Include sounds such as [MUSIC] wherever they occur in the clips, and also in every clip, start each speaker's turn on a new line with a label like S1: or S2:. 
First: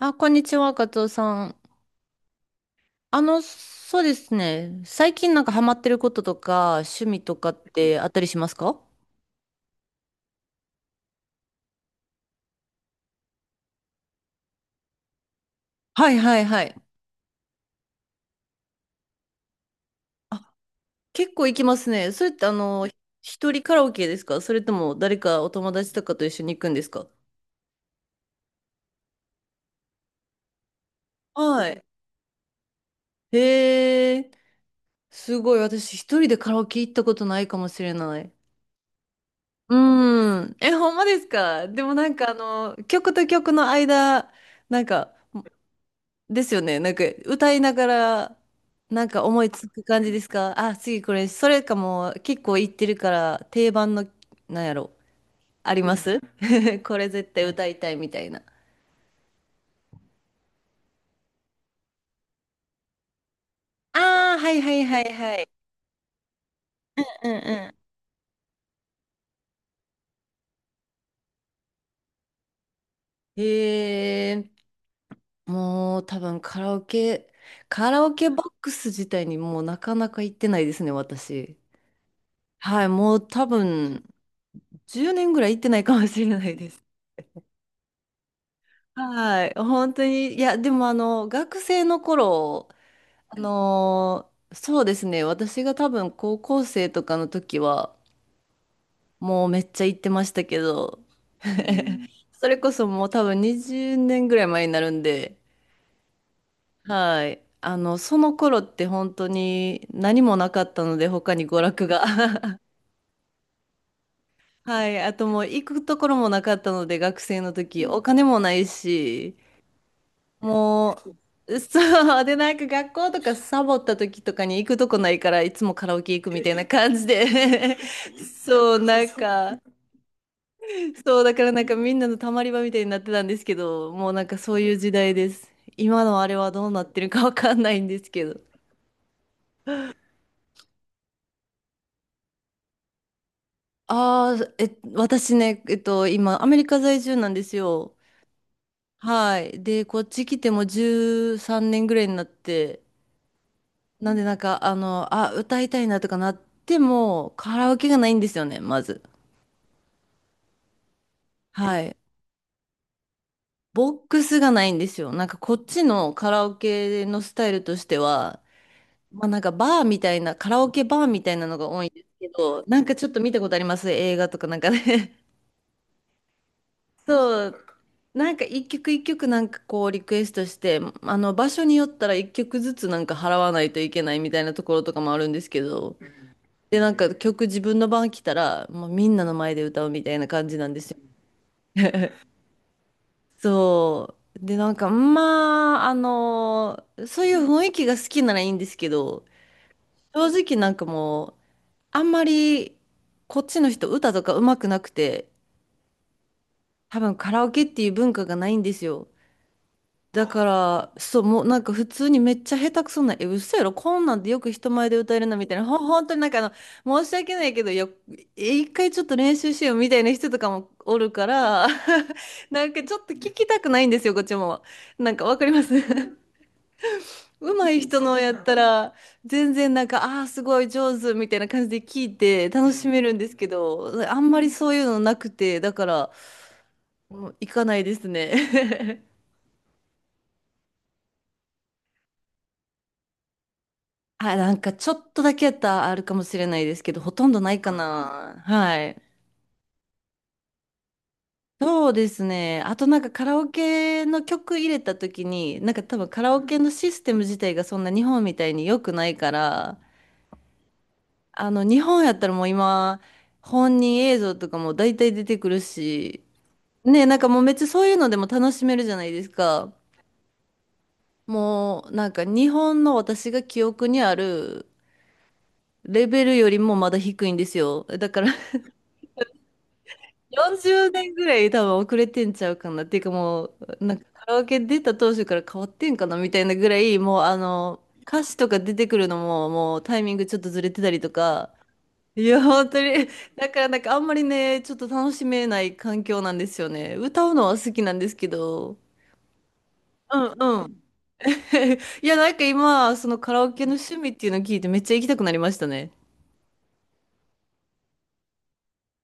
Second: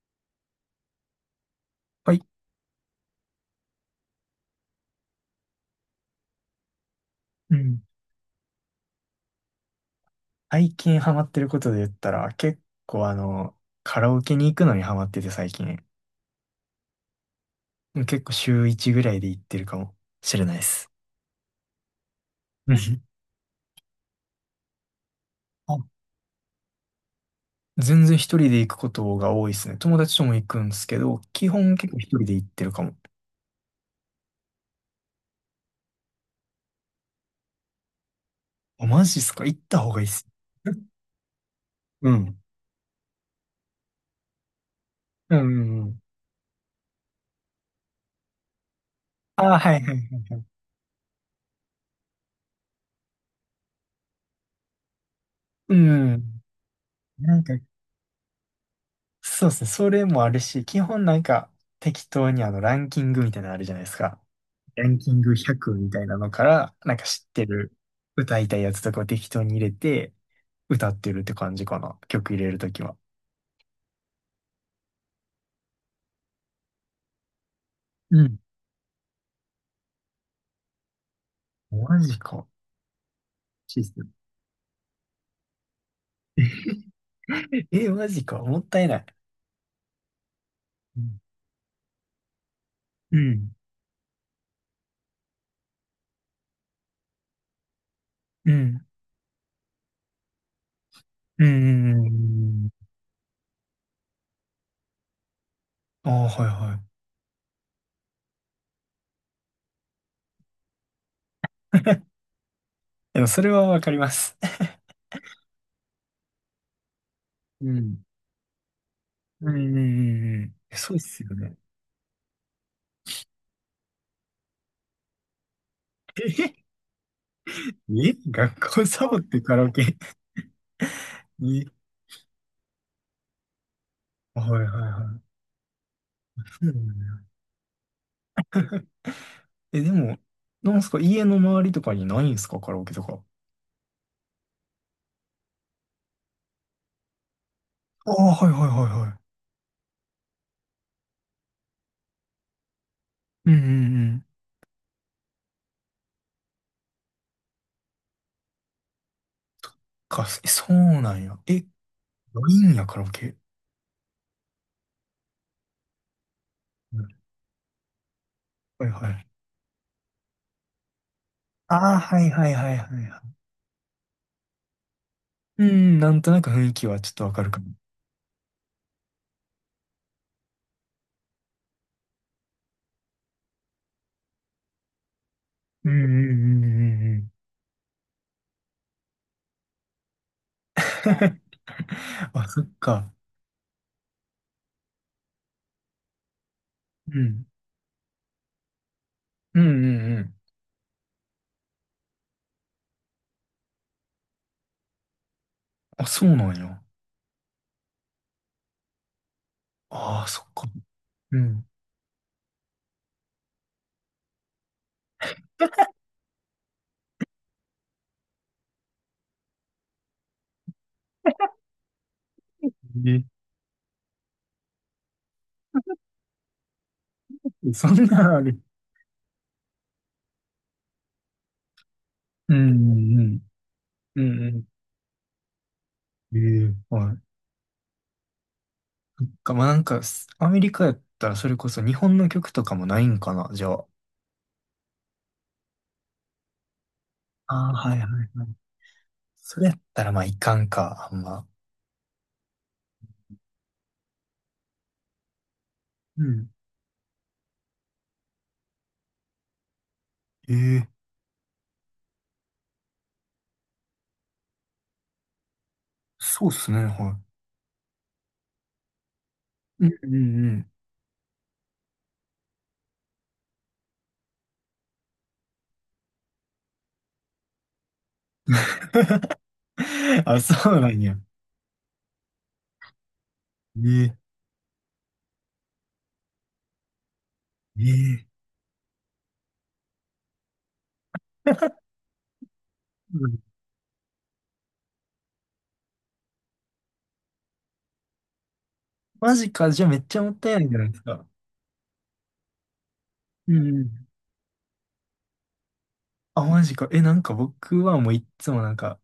S1: あ、こんにちは、カツオさん。
S2: はい。
S1: そうですね。最近ハマってることとか、趣味とかっ
S2: うん。
S1: てあったりしますか？
S2: 最近ハマってることで言ったら、結構カラオケに行くのにハマってて最近。
S1: はいはいはい。
S2: 結構週1ぐらいで行ってるかもしれ
S1: あ、
S2: ないです。
S1: 結構行きますね。それって
S2: うん。
S1: 一人カラオケですか？それとも誰かお友
S2: あ、
S1: 達とかと一緒に行くんですか？
S2: 全然一人で行くことが多いですね。友達とも行くんですけど、基
S1: は
S2: 本
S1: い。
S2: 結構一人で行ってるかも。
S1: へえ、すごい。私一人でカラオケ行ったことないかもしれない。
S2: あ、マジっすか？行っ
S1: う
S2: た方がいいっす。
S1: ーん。え、ほんまですか？でも
S2: うん。
S1: 曲と曲の間、なんか、
S2: [LAUGHS] うんうんうん。
S1: ですよね。歌いながら、思
S2: あ、
S1: いつ
S2: はいは
S1: く
S2: いは
S1: 感じです
S2: いはい。
S1: か？あ、次これ、それかも結構言ってるから定番の、なんやろ、あ
S2: う
S1: ります。
S2: ん。
S1: [LAUGHS] これ絶
S2: なん
S1: 対
S2: か、
S1: 歌いたいみたいな。
S2: そうですね。それもあるし、基本なんか適当にランキングみたいなのあるじゃないですか。
S1: ああ、はいはい
S2: ラン
S1: はい
S2: キン
S1: は
S2: グ
S1: い。
S2: 100みたいなのから、なんか知
S1: う
S2: っ
S1: ん
S2: てる
S1: う
S2: 歌いたいやつとかを適当に入れて、歌ってるって感じかな。曲入れるときは。
S1: ん。へえ、もう多分カラオ
S2: う
S1: ケ
S2: ん。
S1: ボックス自体にもうなかなか行ってないですね、私。
S2: マジか。
S1: はい、もう多
S2: システ
S1: 分
S2: ム。
S1: 10年ぐらい行ってないかもしれないです。
S2: [LAUGHS] え、マジか。もったいない。
S1: はい、本当に、いや、でも
S2: うん。
S1: 学生の頃、
S2: うん。
S1: そうですね、私が多分高校生とかの時は、
S2: うん。
S1: もうめっちゃ行ってましたけど、
S2: うん。うん
S1: それ
S2: う
S1: こそ
S2: ん。
S1: もう多分20年ぐらい前になるんで、
S2: ああ、はいはい。
S1: はい、その頃って本当に何もなかったので、他に娯楽が。
S2: [LAUGHS]
S1: [LAUGHS]
S2: でもそれはわかります。
S1: はい、あともう行くところもなかったので、学生の
S2: う
S1: 時、お
S2: ん。
S1: 金もないし、
S2: うんうんうんうん。
S1: も
S2: そうっすよね。
S1: う、そう。で、学校とかサボった時とかに行くとこないから、いつもカラオケ行くみ
S2: え、
S1: たいな感じで。 [LAUGHS]
S2: 学
S1: そう、
S2: 校サボってカラオケ
S1: そう、だから
S2: に。
S1: みんなのたまり場みたいになってたんですけど、もう
S2: [LAUGHS] あ、
S1: そう
S2: はい
S1: いう
S2: は
S1: 時
S2: いは
S1: 代
S2: い。
S1: です。今のあれは
S2: そ
S1: ど
S2: う。
S1: うなってる
S2: ん、
S1: かわかんないんですけど。
S2: え、でも、なんすか、家の周りとかにないんすか、カラオケとか。
S1: ああ、え、私ね、えっと、今、アメリカ在住なんですよ。
S2: ああ、はいはいはいは
S1: はい。で、こっち来てもう13年ぐらいになって、
S2: い。うんうんう
S1: なんで
S2: ん。
S1: なんか、あの、あ、歌いたいなとかなっても、カラオケがないんですよね、まず。
S2: か、え、そうなんや。え、な
S1: はい。
S2: いんや、カラオケ。
S1: ボックスがないんですよ。こっちのカラオ
S2: う
S1: ケ
S2: ん。
S1: のスタイルとしては、
S2: はいは
S1: ま
S2: い。
S1: あバーみたいな、カラオケバーみたいなのが多いん
S2: ああ、
S1: です
S2: は
S1: け
S2: いはい
S1: ど、
S2: はいは
S1: ちょ
S2: い
S1: っ
S2: は
S1: と見
S2: い。
S1: たことあります映画とかなんかね。
S2: うん、なんとなく雰囲気は
S1: [LAUGHS]
S2: ちょっとわか
S1: そ
S2: るか
S1: う。
S2: も。
S1: 一曲一曲なんかこうリクエストして、あの場所によったら一曲ずつ払わないといけないみたいなところとかもあるんですけ
S2: う
S1: ど、
S2: んうんうんう
S1: で、
S2: んうん。
S1: 曲自分の番来たら、もうみんなの前で歌うみたいな感じなんですよ。
S2: [LAUGHS] あ、そっか。
S1: そう。で、
S2: う
S1: そういう
S2: ん
S1: 雰囲気が好きならいいんですけど、
S2: うん。うんうんうんう
S1: 正
S2: ん。
S1: 直なんかもう、あんまり、こっちの人歌とか上手くなくて、
S2: あ、そうなんや。
S1: 多分カラオケっていう文化がないんですよ。
S2: あ
S1: だ
S2: あ、そ
S1: か
S2: っか。
S1: ら、そう、
S2: う
S1: もう
S2: ん。
S1: 普通にめっちゃ下手くそな、え、嘘やろ、こんなんでよく人前で歌えるなみたいな、本当に申し訳ないけど、え一回ちょっと練習しようみたいな人とかもおるから、[LAUGHS] なんかちょ
S2: う
S1: っと
S2: ん。
S1: 聞きたくないんですよ、こっちも。なんかわかります。 [LAUGHS] 上
S2: え、
S1: 手い
S2: そ
S1: 人
S2: ん
S1: のや
S2: なあ
S1: った
S2: れ。
S1: ら、全然ああー、すごい上手みたいな感じで聞いて
S2: う
S1: 楽しめるんです
S2: ん
S1: けど、
S2: うん
S1: あ
S2: う
S1: んま
S2: ん。
S1: り
S2: うん
S1: そういうのなくて、だから、
S2: うん。ええ、は
S1: も
S2: い。
S1: う行かないですね。[LAUGHS]
S2: か、まあ、なんか、す、アメリカやったらそれこそ日本の曲とかもないんかな、じゃあ。
S1: あ、なんかちょっとだけやったらあるかもしれないですけど、ほとんどない
S2: あ
S1: か
S2: あ、はいはい
S1: な。
S2: はい。
S1: はい。
S2: それやったらまあいかんか、あんま。
S1: そうですね。あとカラオケの曲入れた時に、多分カ
S2: う
S1: ラオ
S2: ん。
S1: ケのシステム自体がそんな日本みたいに良くないから、
S2: ええ、
S1: あの日本やったらもう今、本人映像とかも大体出てくるし、
S2: そうっすね、
S1: ね、
S2: は
S1: もうめっちゃそういうのでも楽しめるじゃないですか。
S2: い。うんうんうん。
S1: もう日本の私が記憶にあるレベルよりもまだ低いんですよ。だから
S2: [LAUGHS] あ、そう
S1: 40
S2: なん
S1: 年
S2: や。
S1: ぐらい多分遅れてんちゃうかなっていうか、もう
S2: え
S1: カ
S2: え
S1: ラオケ出た当初から変わってんかなみたいなぐらい、もうあの
S2: え
S1: 歌
S2: え。
S1: 詞とか出てくるのももうタイミングちょっとずれてたりとか。
S2: [LAUGHS]
S1: [LAUGHS] いや本当に、
S2: うん。
S1: だからあんまりねちょっと楽しめない環境なんですよね、歌うのは好きなんですけど。
S2: マジか、じゃあめっち
S1: う
S2: ゃも
S1: ん
S2: ったいな
S1: う
S2: いんじゃ
S1: ん。
S2: ないですか。
S1: [LAUGHS] いや今そのカラオ
S2: う
S1: ケ
S2: んう
S1: の趣
S2: ん。
S1: 味っていうのを聞いてめっちゃ行きたくなりましたね。
S2: あ、マジか。え、なんか僕はもういっつもなんか、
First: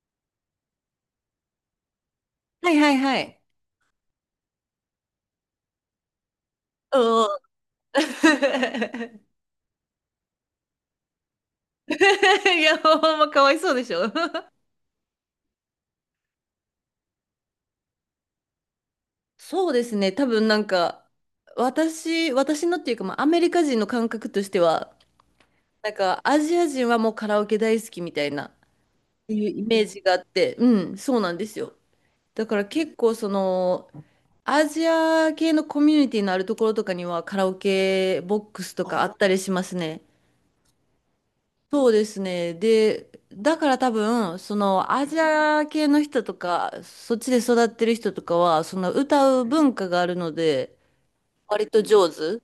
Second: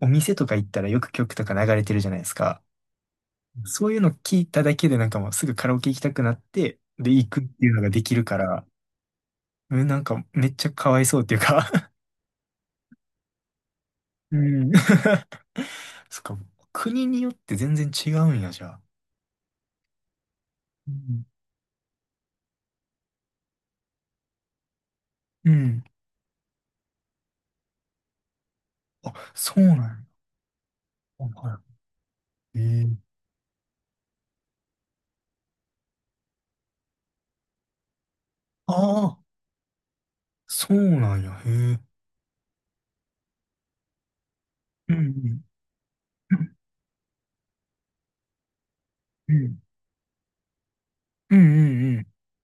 S2: お店とか行ったらよく曲とか流れてるじゃないですか。
S1: はいはいはい。
S2: そういうの聞いただけでなんかもうすぐカラオケ行きたくなって、
S1: う
S2: で、
S1: んうん。
S2: 行くっていうのがで
S1: [LAUGHS]
S2: きるから、うん、なんかめっちゃかわいそうっていうか。 [LAUGHS]
S1: いやほんまかわいそうでしょ。
S2: うん。[LAUGHS] そっか、国によって全然違うんや、じゃあ。
S1: そうですね。多分
S2: うん。
S1: 私のっていうか、まあ、アメリカ人の感覚としては、
S2: うん。
S1: アジア人はもうカラオケ大好きみたいな、っ
S2: あ、
S1: ていう
S2: そ
S1: イ
S2: うなん
S1: メージ
S2: や。
S1: があって、うん、そう
S2: あ、
S1: なんです
S2: は
S1: よ。だか
S2: い。え
S1: ら結
S2: え。
S1: 構、その、アジア系のコミュニティのあるところとかには、カラオケボックス
S2: あ
S1: とかあっ
S2: あ、
S1: たりしますね。
S2: そうなんや。へえ。
S1: そうですね。で、だから多分、その、
S2: う
S1: アジ
S2: ん。
S1: ア系の人と
S2: うん。
S1: か、そっちで育ってる人とかは、その、
S2: う
S1: 歌う
S2: ん。
S1: 文化があるので、
S2: うんう
S1: 割と
S2: んうん。
S1: 上手。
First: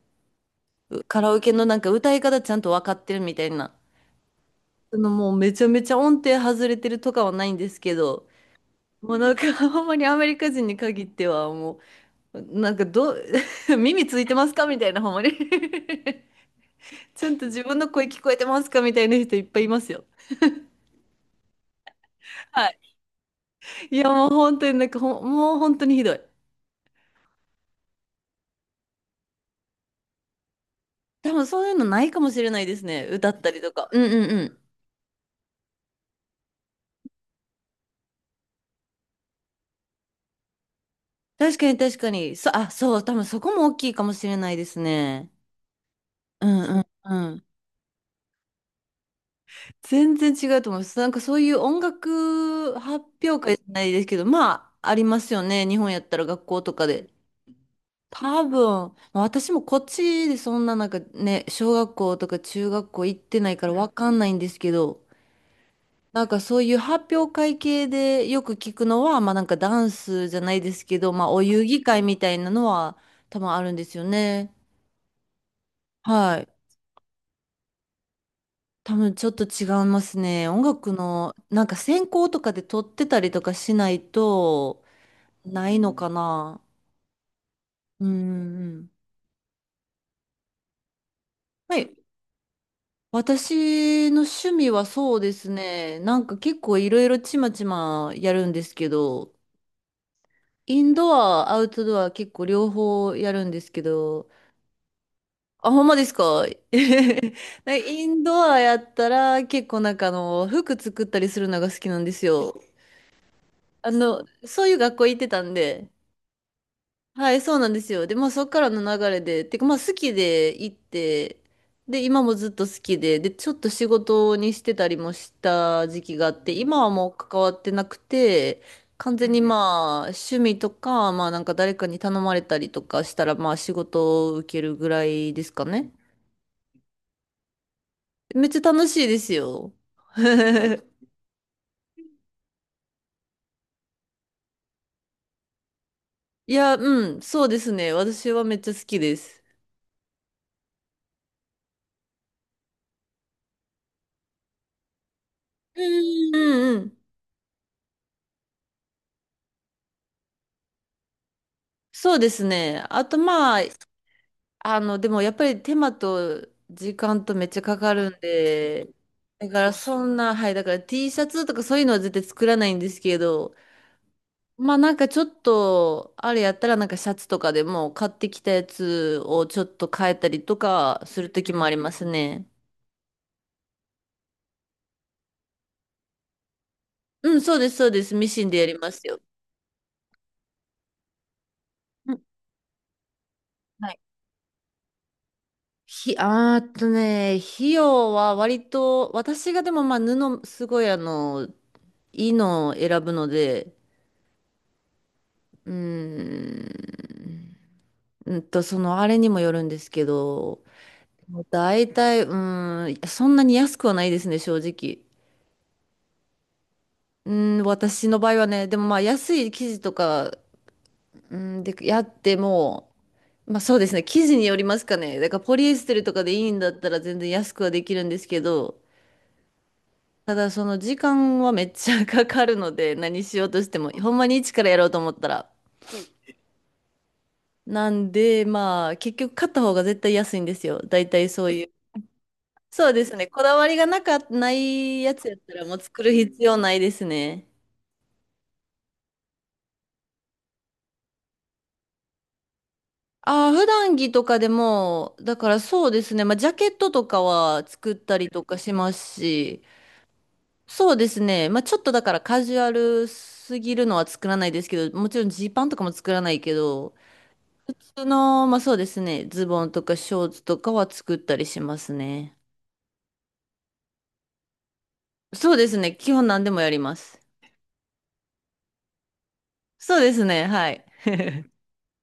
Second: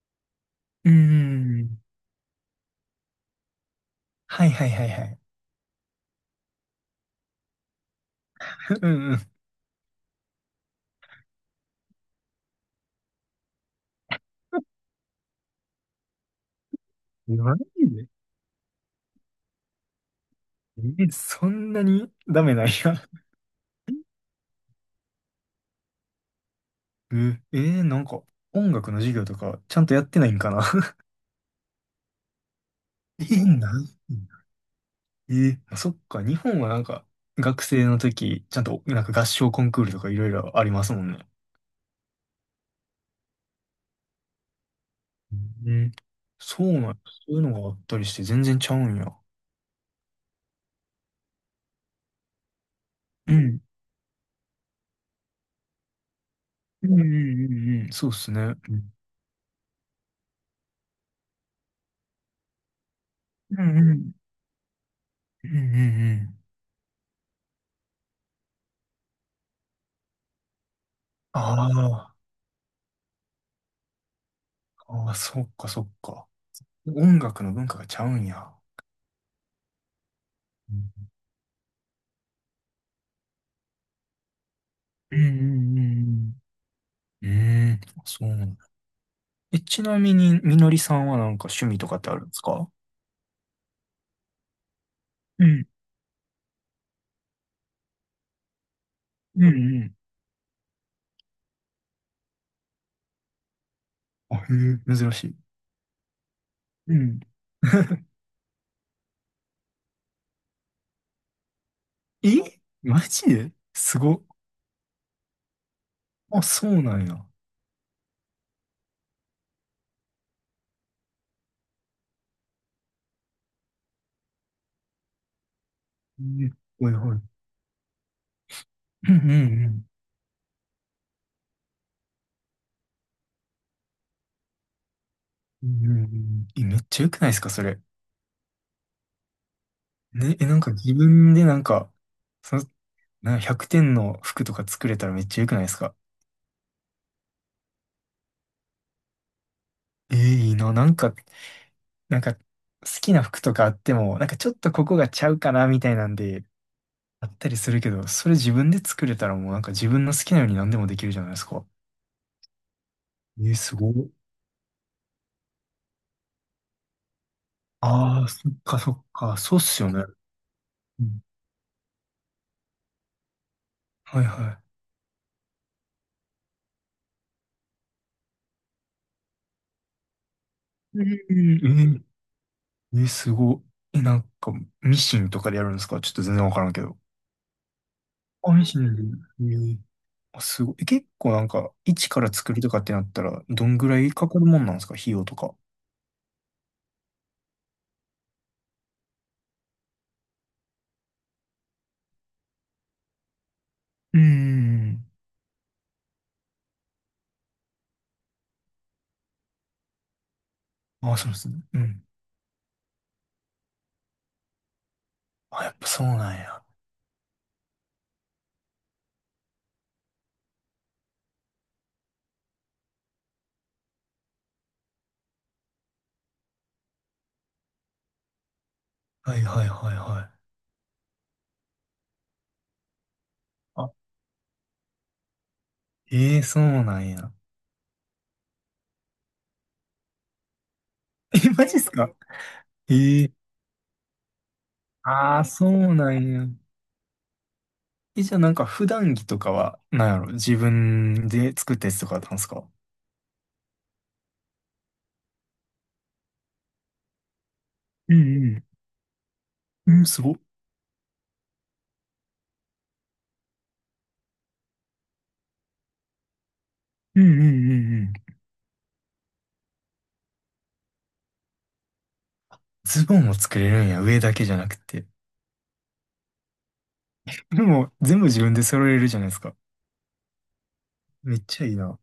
S2: うんう
S1: うカラオケ
S2: んう
S1: の
S2: ん。
S1: 歌い方ちゃんと分かってるみたいな。
S2: はいはいはい
S1: そ
S2: は
S1: の
S2: い。
S1: もうめちゃめちゃ音程外れてるとかはないんですけど、
S2: [LAUGHS] う
S1: もう
S2: ん
S1: なんか。 [LAUGHS] ほんまにアメリカ人に限ってはもう、なんかどう。 [LAUGHS]、耳ついてますかみたいな、ほんまに。 [LAUGHS] ちゃ
S2: うん。
S1: んと
S2: マ
S1: 自
S2: ジ
S1: 分の声
S2: で。
S1: 聞こえてますかみたいな人いっぱいいますよ。
S2: え、そんなにダメな
S1: は
S2: んや。
S1: い。いやもう本当になんかほん、もう本当にひどい。
S2: なんか、音楽の授業とか、ちゃんとやってないんかな。
S1: 多分そういうのないかもしれないですね。
S2: [LAUGHS] え
S1: 歌った
S2: ー、
S1: りと
S2: な
S1: か。
S2: ん
S1: うんうんうん。
S2: えー、あ、そっか、日本はなんか、学生の時、ちゃんと、なんか合唱コンクールとかいろいろありますもんね。
S1: 確かに確かに。そう、多分そこも大きいかもしれないですね。
S2: うん。
S1: う
S2: そう
S1: んう
S2: なん
S1: ん
S2: や、
S1: う
S2: そういう
S1: ん。
S2: のがあったりして、全然ちゃうんや。
S1: 全然違うと思います。そういう音楽発
S2: う
S1: 表会
S2: ん。
S1: じゃないですけど、まあ、ありますよね。日本やったら学校とか
S2: うんうん
S1: で。
S2: うんうん。そうっすね。
S1: 多
S2: う
S1: 分、
S2: ん
S1: 私もこっちでそんな小学校とか中学校行ってな
S2: う
S1: いから
S2: ん
S1: わ
S2: う
S1: か
S2: ん
S1: んないんですけど、
S2: うんうんうん。
S1: そういう発表会系でよく聞くのは、まあダンスじゃないですけど、まあお遊戯会
S2: あ
S1: みたいなのは多分あるんですよね。
S2: あ、ああ、そっかそっか。
S1: はい。
S2: 音楽の文化がちゃうんや。
S1: 多分ちょっと違いますね。音
S2: う
S1: 楽
S2: ん
S1: の、専攻とかで取ってたりとかしないと、
S2: うん
S1: な
S2: うん
S1: いのかな。
S2: うん。うーん、
S1: う
S2: そ
S1: ん
S2: う。
S1: うん。
S2: え、ちなみに、みのりさんはなんか趣味
S1: は
S2: と
S1: い。
S2: かってあるんですか？
S1: 私の趣味はそうで
S2: う
S1: す
S2: ん、
S1: ね。結構いろいろちまちまやるんですけど、
S2: うん、うん、
S1: インドア、アウトドア結構両方やるんですけど、
S2: あ、へえ、珍しい。
S1: あ、ほんまですか？ [LAUGHS] なん
S2: うん。
S1: かイ
S2: [LAUGHS]
S1: ンドアやったら結構服作ったりするのが好きなんです
S2: い。え、
S1: よ。
S2: マジですごっ。
S1: そういう学校行ってたんで、
S2: あ、そうなんや。
S1: はい、そうなんですよ。で、まあそっからの流れで、てかまあ好きで行って、で、今もずっと好きで、で、ちょっと仕事にしてたりもした時期があっ
S2: え、
S1: て、今は
S2: はい
S1: もう
S2: はい。
S1: 関わってなくて、
S2: う
S1: 完
S2: んうん
S1: 全
S2: う
S1: に
S2: ん。
S1: まあ趣味とか、まあ誰かに頼まれたりとかしたら、まあ仕事を受けるぐらいですか
S2: うんうん
S1: ね。
S2: うん。え、めっちゃ良くないですか、それ。
S1: めっちゃ楽しいですよ。
S2: ね、え、なんか
S1: [LAUGHS]
S2: 自分でなんか、その、なんか100点の服とか作れたらめっちゃ良くないですか？
S1: いや、うん、そうですね。私はめっちゃ好きです。
S2: えー、いいな。なんか、なんか、好きな服とかあっても、なんかちょっとここがちゃうかな、み
S1: う
S2: たいなん
S1: んう
S2: で、
S1: んうん。
S2: あったりするけど、それ自分で作れたらもうなんか自分の好きなように何でもできるじゃないですか。
S1: そうですね。あと
S2: え、
S1: まあ、
S2: すごい。
S1: あの、でもやっぱり手間と時間とめっちゃかかるん
S2: ああ、そっか
S1: で、
S2: そっか、
S1: だ
S2: そうっ
S1: から
S2: すよ
S1: そ
S2: ね。
S1: んな、はい、だから
S2: う
S1: T シ
S2: ん。
S1: ャツとかそういうのは絶対作らないんですけど、
S2: はいは
S1: まあなんかちょっと、あれやったらなんかシャツとかでも買ってきたやつをちょっと変えたりと
S2: い。
S1: かする時も
S2: う
S1: あり
S2: ん。
S1: ますね。
S2: え、すごい。え、なんか、ミシンとかでやるんですか？ちょっと全然わからんけど。
S1: うん、そうです、そうです。ミシン
S2: あ、
S1: でや
S2: ミ
S1: り
S2: シ
S1: ま
S2: ンで。
S1: すよ。
S2: ええ、あ、すごい。え、結構なんか、一
S1: う
S2: か
S1: ん
S2: ら作るとかってなったら、どんぐ
S1: はい。
S2: らいかかるもんなんですか？費用とか。
S1: あーっとね、費用は割と、私がでもまあすごいいいのを選ぶので、
S2: うーん。
S1: うーん。うんと、その、あれにもよるんですけど、
S2: あ、そうですね。う
S1: 大
S2: ん。
S1: 体、うーん、そんなに安くはないですね、正直。
S2: あ、やっぱそうなんや。
S1: うん、私の場合はね、でもまあ、安い生地とか、うん、で、やっても、まあそうですね、生地によりますかね。だから、ポリエステルとかでいいんだったら全然安くはできるんですけど、
S2: はいはいはいは
S1: た
S2: い。
S1: だ、その時間はめっちゃかかるので、何しようとしても、
S2: あ、
S1: ほんまに一からやろうと思ったら。
S2: ええ、そうなんや。
S1: なんで、まあ、結局買った方が絶対安いんですよ。大体
S2: [LAUGHS]
S1: そ
S2: え、
S1: うい
S2: マ
S1: う。
S2: ジっすか？
S1: そうです
S2: え
S1: ね。
S2: え。
S1: こだわりがなか、ないやつやっ
S2: ああー、
S1: たら
S2: そ
S1: もう
S2: う
S1: 作
S2: な
S1: る
S2: ん
S1: 必
S2: や。
S1: 要ないですね。
S2: え、じゃあなんか普段着とかは、なんやろ、自分で作ったやつとかだったんですか？
S1: ああ、普段着とかでも、だからそうですね。まあ、ジャケットとかは作っ
S2: う
S1: たりとか
S2: ん
S1: しますし、
S2: うん。うん、すごっ。
S1: そうですね。まあ、ちょっとだからカジュアルすぎるのは作らないですけど、もちろんジーパンとかも作らないけど、
S2: うんうん
S1: 普
S2: うんう
S1: 通
S2: ん。
S1: の、まあそうですね。ズボンとかショーツとかは作ったりしますね。
S2: ズボンも作れるんや、上だけじゃなくて。
S1: そうですね。基本何でもやります。
S2: でも、全部自分で揃えれるじゃないですか。
S1: そうですね。はい。
S2: めっちゃいいな。